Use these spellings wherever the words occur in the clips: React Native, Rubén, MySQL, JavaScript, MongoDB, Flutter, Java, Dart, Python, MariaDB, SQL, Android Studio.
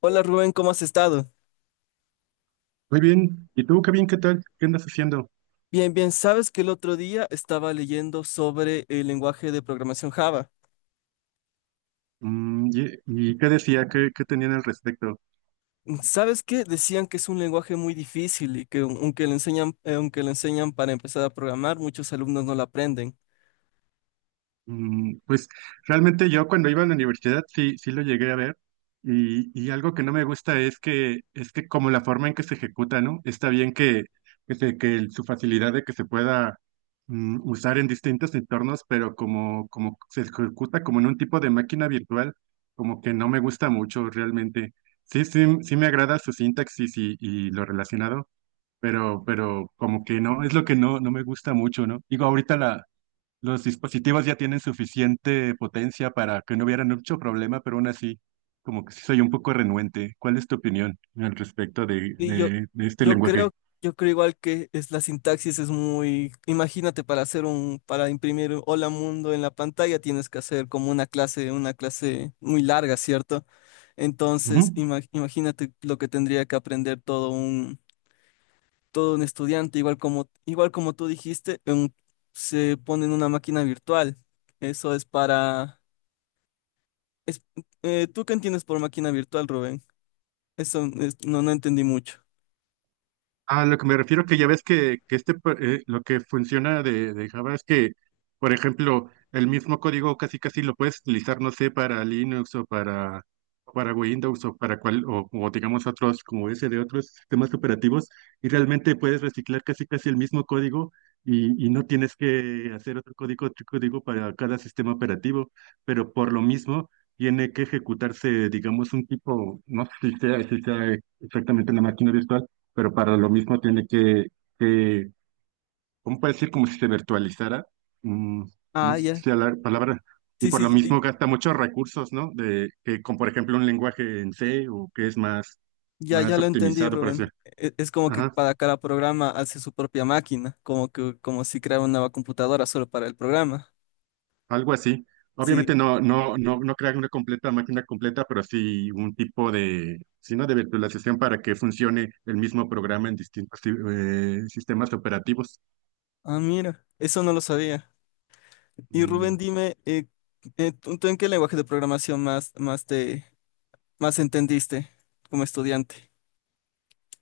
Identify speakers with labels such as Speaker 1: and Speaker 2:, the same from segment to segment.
Speaker 1: Hola Rubén, ¿cómo has estado?
Speaker 2: Muy bien. ¿Y tú, Kevin, qué tal? ¿Qué andas haciendo?
Speaker 1: Bien, bien, sabes que el otro día estaba leyendo sobre el lenguaje de programación Java.
Speaker 2: Y qué decía? ¿Qué tenían al respecto?
Speaker 1: ¿Sabes qué? Decían que es un lenguaje muy difícil y que aunque le enseñan para empezar a programar, muchos alumnos no lo aprenden.
Speaker 2: Pues realmente yo cuando iba a la universidad sí lo llegué a ver y algo que no me gusta es que como la forma en que se ejecuta, ¿no? Está bien que su facilidad de que se pueda usar en distintos entornos, pero como se ejecuta como en un tipo de máquina virtual, como que no me gusta mucho realmente. Sí, sí, sí me agrada su sintaxis y lo relacionado, pero como que no, es lo que no me gusta mucho, ¿no? Digo, los dispositivos ya tienen suficiente potencia para que no hubiera mucho problema, pero aún así, como que sí soy un poco renuente. ¿Cuál es tu opinión al respecto de,
Speaker 1: Y yo,
Speaker 2: de, de este
Speaker 1: yo creo,
Speaker 2: lenguaje?
Speaker 1: yo creo igual que es, la sintaxis es muy, imagínate, para hacer un, para imprimir un Hola Mundo en la pantalla tienes que hacer como una clase muy larga, ¿cierto? Entonces,
Speaker 2: Ujú.
Speaker 1: imagínate lo que tendría que aprender todo un estudiante, igual como tú dijiste, se pone en una máquina virtual. Eso es para... es- ¿tú qué entiendes por máquina virtual, Rubén? No, no entendí mucho.
Speaker 2: A lo que me refiero que ya ves que lo que funciona de Java es que, por ejemplo, el mismo código casi casi lo puedes utilizar, no sé, para Linux o para Windows o para o digamos otros, como ese de otros sistemas operativos, y realmente puedes reciclar casi casi el mismo código y no tienes que hacer otro código para cada sistema operativo, pero por lo mismo tiene que ejecutarse, digamos, un tipo, no sé si sea, si sea exactamente una máquina virtual, pero para lo mismo tiene que ¿cómo puede decir? Como si se virtualizara. mm, no
Speaker 1: Ah,
Speaker 2: sé
Speaker 1: ya.
Speaker 2: si la palabra, y
Speaker 1: Sí,
Speaker 2: por lo
Speaker 1: sí, ya,
Speaker 2: mismo gasta muchos recursos, ¿no? Por ejemplo, un lenguaje en C, o que es
Speaker 1: ya
Speaker 2: más
Speaker 1: ya lo entendí,
Speaker 2: optimizado para
Speaker 1: Rubén.
Speaker 2: hacer.
Speaker 1: Es, como que
Speaker 2: Ajá,
Speaker 1: para cada programa hace su propia máquina, como que, como si creara una nueva computadora solo para el programa.
Speaker 2: algo así.
Speaker 1: Sí.
Speaker 2: Obviamente no crear una completa máquina completa, pero sí un tipo de, sino de virtualización para que funcione el mismo programa en distintos sistemas operativos.
Speaker 1: Ah, mira, eso no lo sabía. Y Rubén,
Speaker 2: Mm.
Speaker 1: dime, ¿tú, tú en qué lenguaje de programación más, más te, más entendiste como estudiante?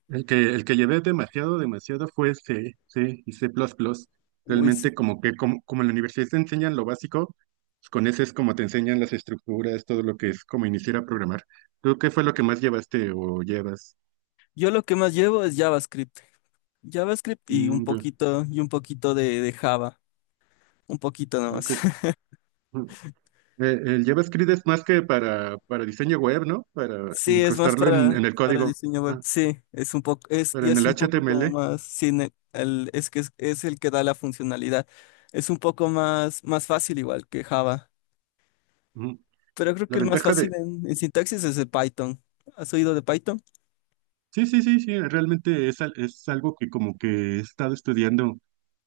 Speaker 2: El que llevé demasiado, demasiado fue C y C++.
Speaker 1: Uy, sí.
Speaker 2: Realmente como que como en la universidad te enseñan lo básico, pues con ese es como te enseñan las estructuras, todo lo que es como iniciar a programar. ¿Tú qué fue lo que más llevaste o llevas?
Speaker 1: Yo lo que más llevo es JavaScript. JavaScript
Speaker 2: Mm, ya,
Speaker 1: y un poquito de Java. Un poquito nomás.
Speaker 2: ok. Mm. El JavaScript es más que para diseño web, ¿no? Para
Speaker 1: Sí, es más
Speaker 2: incrustarlo en el
Speaker 1: para
Speaker 2: código.
Speaker 1: diseño web.
Speaker 2: Ah,
Speaker 1: Sí, es un poco, es,
Speaker 2: pero
Speaker 1: y
Speaker 2: en
Speaker 1: es
Speaker 2: el
Speaker 1: un poco como
Speaker 2: HTML.
Speaker 1: más, sí, el, es que es el que da la funcionalidad. Es un poco más, más fácil igual que Java.
Speaker 2: Ujú.
Speaker 1: Pero creo
Speaker 2: La
Speaker 1: que el más
Speaker 2: ventaja
Speaker 1: fácil
Speaker 2: de...
Speaker 1: en sintaxis es el Python. ¿Has oído de Python?
Speaker 2: Sí, sí, sí, sí, realmente es, al- es algo que como que he estado estudiando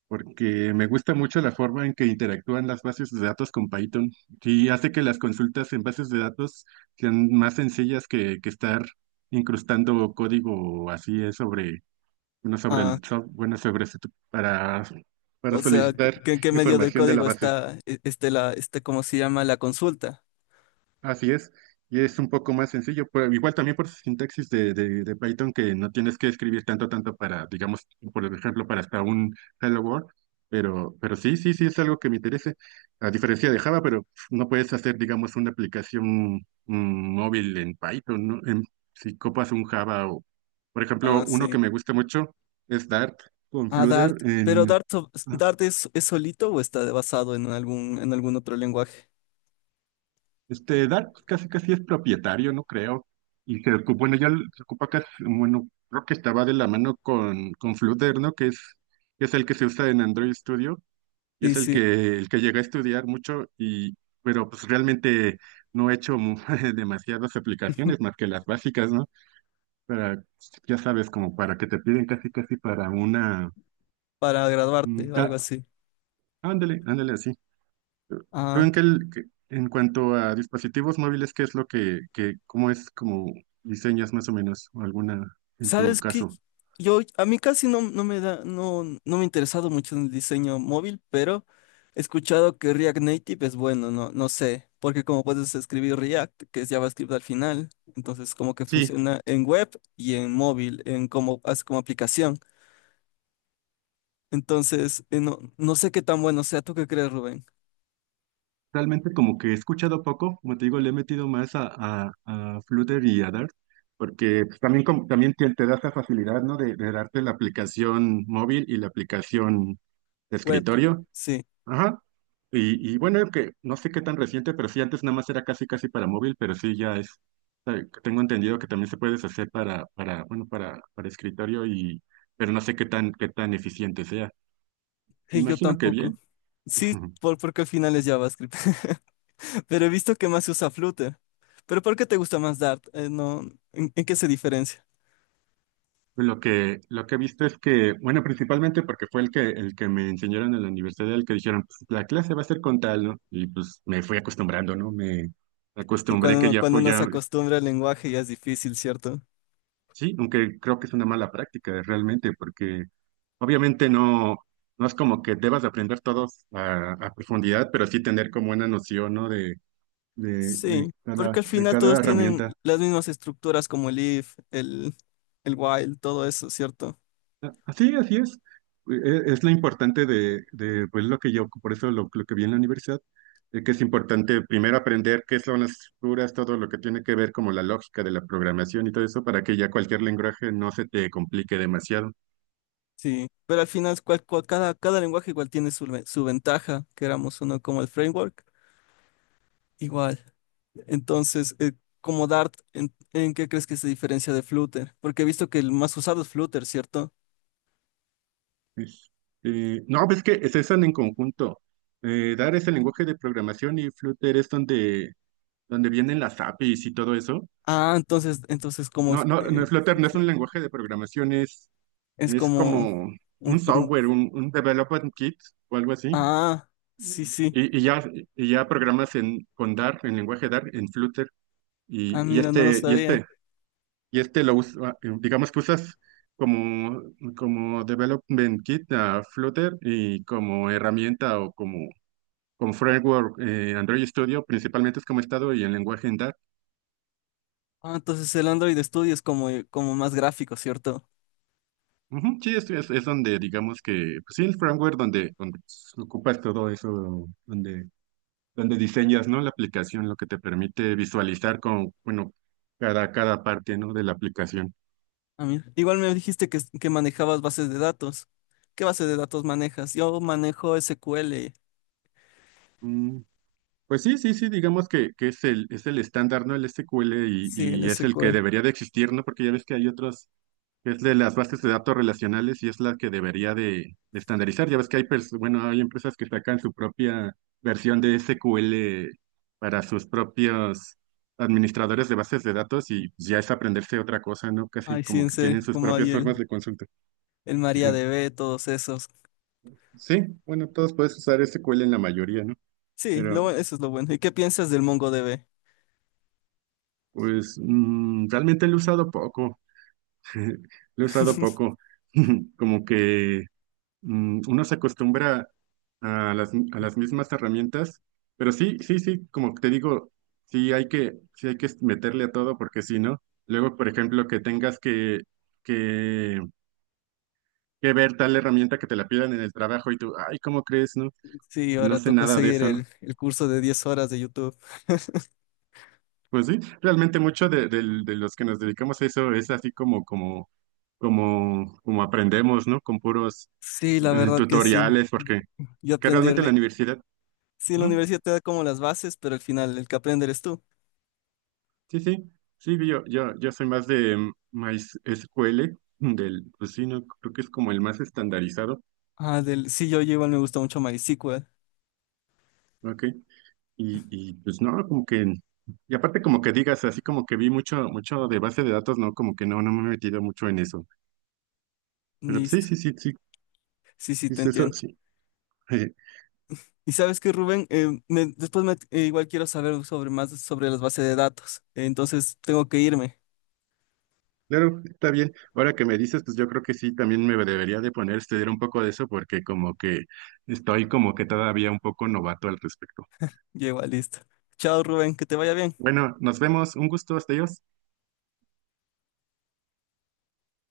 Speaker 2: porque me gusta mucho la forma en que interactúan las bases de datos con Python, y hace que las consultas en bases de datos sean más sencillas que estar incrustando código así es sobre, bueno, sobre
Speaker 1: Ah,
Speaker 2: el software, bueno, sobre, su- para, para
Speaker 1: o sea,
Speaker 2: solicitar
Speaker 1: ¿en qué, medio del
Speaker 2: información de la
Speaker 1: código
Speaker 2: base.
Speaker 1: está, este, la, este, cómo se llama, la consulta?
Speaker 2: Así es, y es un poco más sencillo, pero igual también por su sintaxis de Python, que no tienes que escribir tanto para, digamos, por ejemplo, para hasta un hello world. Pero sí, sí, sí es algo que me interese, a diferencia de Java, pero no puedes hacer, digamos, una aplicación móvil en Python, ¿no? En- si copas un Java o, por ejemplo,
Speaker 1: Ah,
Speaker 2: uno
Speaker 1: sí.
Speaker 2: que me gusta mucho es Dart con
Speaker 1: Ah, Dart.
Speaker 2: Flutter
Speaker 1: Pero
Speaker 2: en.
Speaker 1: Dart, Dart es, ¿es solito o está basado en algún otro lenguaje?
Speaker 2: Este, Dark pues, casi casi es propietario, no creo. Y se ocupa, bueno, ya l- se ocupa casi, bueno, creo que estaba de la mano con Flutter, ¿no? Que es el que se usa en Android Studio y
Speaker 1: Sí,
Speaker 2: es el
Speaker 1: sí,
Speaker 2: que llega a estudiar mucho y, pero pues realmente no he hecho mu- demasiadas aplicaciones más que las básicas, ¿no? Para, ya sabes, como para que te piden casi casi para una,
Speaker 1: para
Speaker 2: un
Speaker 1: graduarte, o algo
Speaker 2: ca-
Speaker 1: así.
Speaker 2: ándale, ándale así. Pero
Speaker 1: Ah.
Speaker 2: en, que el- que- en cuanto a dispositivos móviles, ¿qué es lo cómo es como diseñas más o menos alguna en tu
Speaker 1: ¿Sabes qué?
Speaker 2: caso?
Speaker 1: Yo, a mí casi no, no me da, no, no me ha interesado mucho en el diseño móvil, pero he escuchado que React Native es bueno, no, no sé, porque como puedes escribir React, que es JavaScript al final, entonces como que
Speaker 2: Sí,
Speaker 1: funciona en web y en móvil, en como, como aplicación. Entonces, no, no sé qué tan bueno sea. ¿Tú qué crees, Rubén?
Speaker 2: realmente como que he escuchado poco, como te digo, le he metido más a Flutter y a Dart, porque pues, también, como- también te da esa facilidad, ¿no? De darte la aplicación móvil y la aplicación de
Speaker 1: Web,
Speaker 2: escritorio.
Speaker 1: sí,
Speaker 2: Ajá. Y bueno, que no sé qué tan reciente, pero sí, antes nada más era casi casi para móvil, pero sí ya es, tengo entendido que también se puede hacer para escritorio y, pero no sé qué qué tan eficiente sea. Me
Speaker 1: sí, yo
Speaker 2: imagino que
Speaker 1: tampoco.
Speaker 2: bien.
Speaker 1: Sí, por, porque al final es JavaScript. Pero he visto que más se usa Flutter. ¿Pero por qué te gusta más Dart? No, en qué se diferencia?
Speaker 2: Lo que he visto es que, bueno, principalmente porque fue el que me enseñaron en la universidad, el que dijeron, pues la clase va a ser con tal, ¿no? Y pues me fui acostumbrando, ¿no? Me
Speaker 1: Y
Speaker 2: acostumbré que ya
Speaker 1: cuando
Speaker 2: fue,
Speaker 1: uno se
Speaker 2: ya.
Speaker 1: acostumbra al lenguaje ya es difícil, ¿cierto?
Speaker 2: Sí, aunque creo que es una mala práctica realmente, porque obviamente no es como que debas de aprender todos a profundidad, pero sí tener como una noción, ¿no?
Speaker 1: Sí, porque al
Speaker 2: De
Speaker 1: final
Speaker 2: cada
Speaker 1: todos tienen
Speaker 2: herramienta.
Speaker 1: las mismas estructuras como el if, el while, todo eso, ¿cierto?
Speaker 2: Así, así es. E- Es lo importante de pues, lo que yo, por eso lo que vi en la universidad, de que es importante primero aprender qué son las estructuras, todo lo que tiene que ver como la lógica de la programación y todo eso, para que ya cualquier lenguaje no se te complique demasiado.
Speaker 1: Sí, pero al final cada, cada lenguaje igual tiene su, su ventaja, queramos o no, como el framework, igual. Entonces, como Dart, en qué crees que se diferencia de Flutter? Porque he visto que el más usado es Flutter, ¿cierto?
Speaker 2: Este, no, pues que se usan en conjunto. Dart es el lenguaje de programación y Flutter es donde vienen las APIs y todo eso.
Speaker 1: Ah, entonces,
Speaker 2: No, Flutter
Speaker 1: sí,
Speaker 2: no es
Speaker 1: sí,
Speaker 2: un lenguaje de programación,
Speaker 1: es
Speaker 2: es
Speaker 1: como
Speaker 2: como un
Speaker 1: un,
Speaker 2: software, un development kit o algo así.
Speaker 1: ah, sí, sí.
Speaker 2: Y, y ya, y ya programas en, con Dart, en lenguaje Dart, en Flutter.
Speaker 1: Ah,
Speaker 2: Y, y
Speaker 1: mira, no lo
Speaker 2: este, y
Speaker 1: sabía.
Speaker 2: este, y este lo usa, digamos que usas como, como development kit a Flutter y como herramienta o como con Framework, Android Studio principalmente es como he estado y en lenguaje en Dart.
Speaker 1: Ah, entonces el Android Studio es como, como más gráfico, ¿cierto?
Speaker 2: Ujú, sí, es donde digamos que, pues sí, el framework donde ocupas todo eso, donde diseñas, ¿no? La aplicación, lo que te permite visualizar con, bueno, cada parte, ¿no? De la aplicación.
Speaker 1: Ah, mira. Igual me dijiste que manejabas bases de datos. ¿Qué base de datos manejas? Yo manejo SQL.
Speaker 2: Mm, pues sí, sí, sí, digamos que es el estándar, ¿no? El SQL,
Speaker 1: Sí, el
Speaker 2: y es el que
Speaker 1: SQL.
Speaker 2: debería de existir, ¿no? Porque ya ves que hay otros que es de las bases de datos relacionales y es la que debería de estandarizar. Ya ves que hay, pers- bueno, hay empresas que sacan su propia versión de SQL para sus propios administradores de bases de datos y ya es aprenderse otra cosa, ¿no? Casi
Speaker 1: Ay, sí,
Speaker 2: como
Speaker 1: en
Speaker 2: que tienen
Speaker 1: serio,
Speaker 2: sus
Speaker 1: como ahí
Speaker 2: propias formas de consulta.
Speaker 1: el
Speaker 2: Ujú.
Speaker 1: MariaDB, todos esos.
Speaker 2: Sí, bueno, todos puedes usar SQL en la mayoría, ¿no?
Speaker 1: Sí, lo,
Speaker 2: Pero
Speaker 1: eso es lo bueno. ¿Y qué piensas del MongoDB?
Speaker 2: pues realmente lo he usado poco. Lo he usado poco. Como que uno se acostumbra a las mismas herramientas, pero sí, sí, sí, como te digo, sí hay sí hay que meterle a todo porque si no, luego, por ejemplo, que tengas que, que ver tal herramienta que te la pidan en el trabajo y tú, ay, ¿cómo crees, no?
Speaker 1: Sí,
Speaker 2: No
Speaker 1: ahora
Speaker 2: sé
Speaker 1: tocó
Speaker 2: nada de
Speaker 1: seguir
Speaker 2: eso, ¿no?
Speaker 1: el curso de 10 horas de YouTube.
Speaker 2: Pues sí, realmente mucho de los que nos dedicamos a eso es así como, como, como, como aprendemos, ¿no? Con puros
Speaker 1: Sí, la verdad que sí.
Speaker 2: tutoriales, porque
Speaker 1: Yo
Speaker 2: que
Speaker 1: aprendí.
Speaker 2: realmente en la universidad.
Speaker 1: Sí, la
Speaker 2: Ujú.
Speaker 1: universidad te da como las bases, pero al final el que aprende eres tú.
Speaker 2: Sí, sí, sí, yo soy más de MySQL, del, pues sí, no, creo que es como el más estandarizado,
Speaker 1: Ah, del... sí, yo igual me gusta mucho MySQL.
Speaker 2: ¿ok? Y pues no, como que, y aparte como que digas, así como que vi mucho, mucho de base de datos, no, como que no me he metido mucho en eso, pero pues, sí, sí,
Speaker 1: Listo.
Speaker 2: sí, sí,
Speaker 1: Sí, sí, te
Speaker 2: es eso,
Speaker 1: entiendo.
Speaker 2: sí.
Speaker 1: Y sabes que, Rubén, después me... igual quiero saber sobre más sobre las bases de datos. Entonces tengo que irme.
Speaker 2: Claro, está bien. Ahora que me dices, pues yo creo que sí, también me debería de poner a estudiar un poco de eso porque como que estoy como que todavía un poco novato al respecto.
Speaker 1: Ya igual, listo. Chao, Rubén, que te vaya bien.
Speaker 2: Bueno, nos vemos, un gusto, hasta ellos.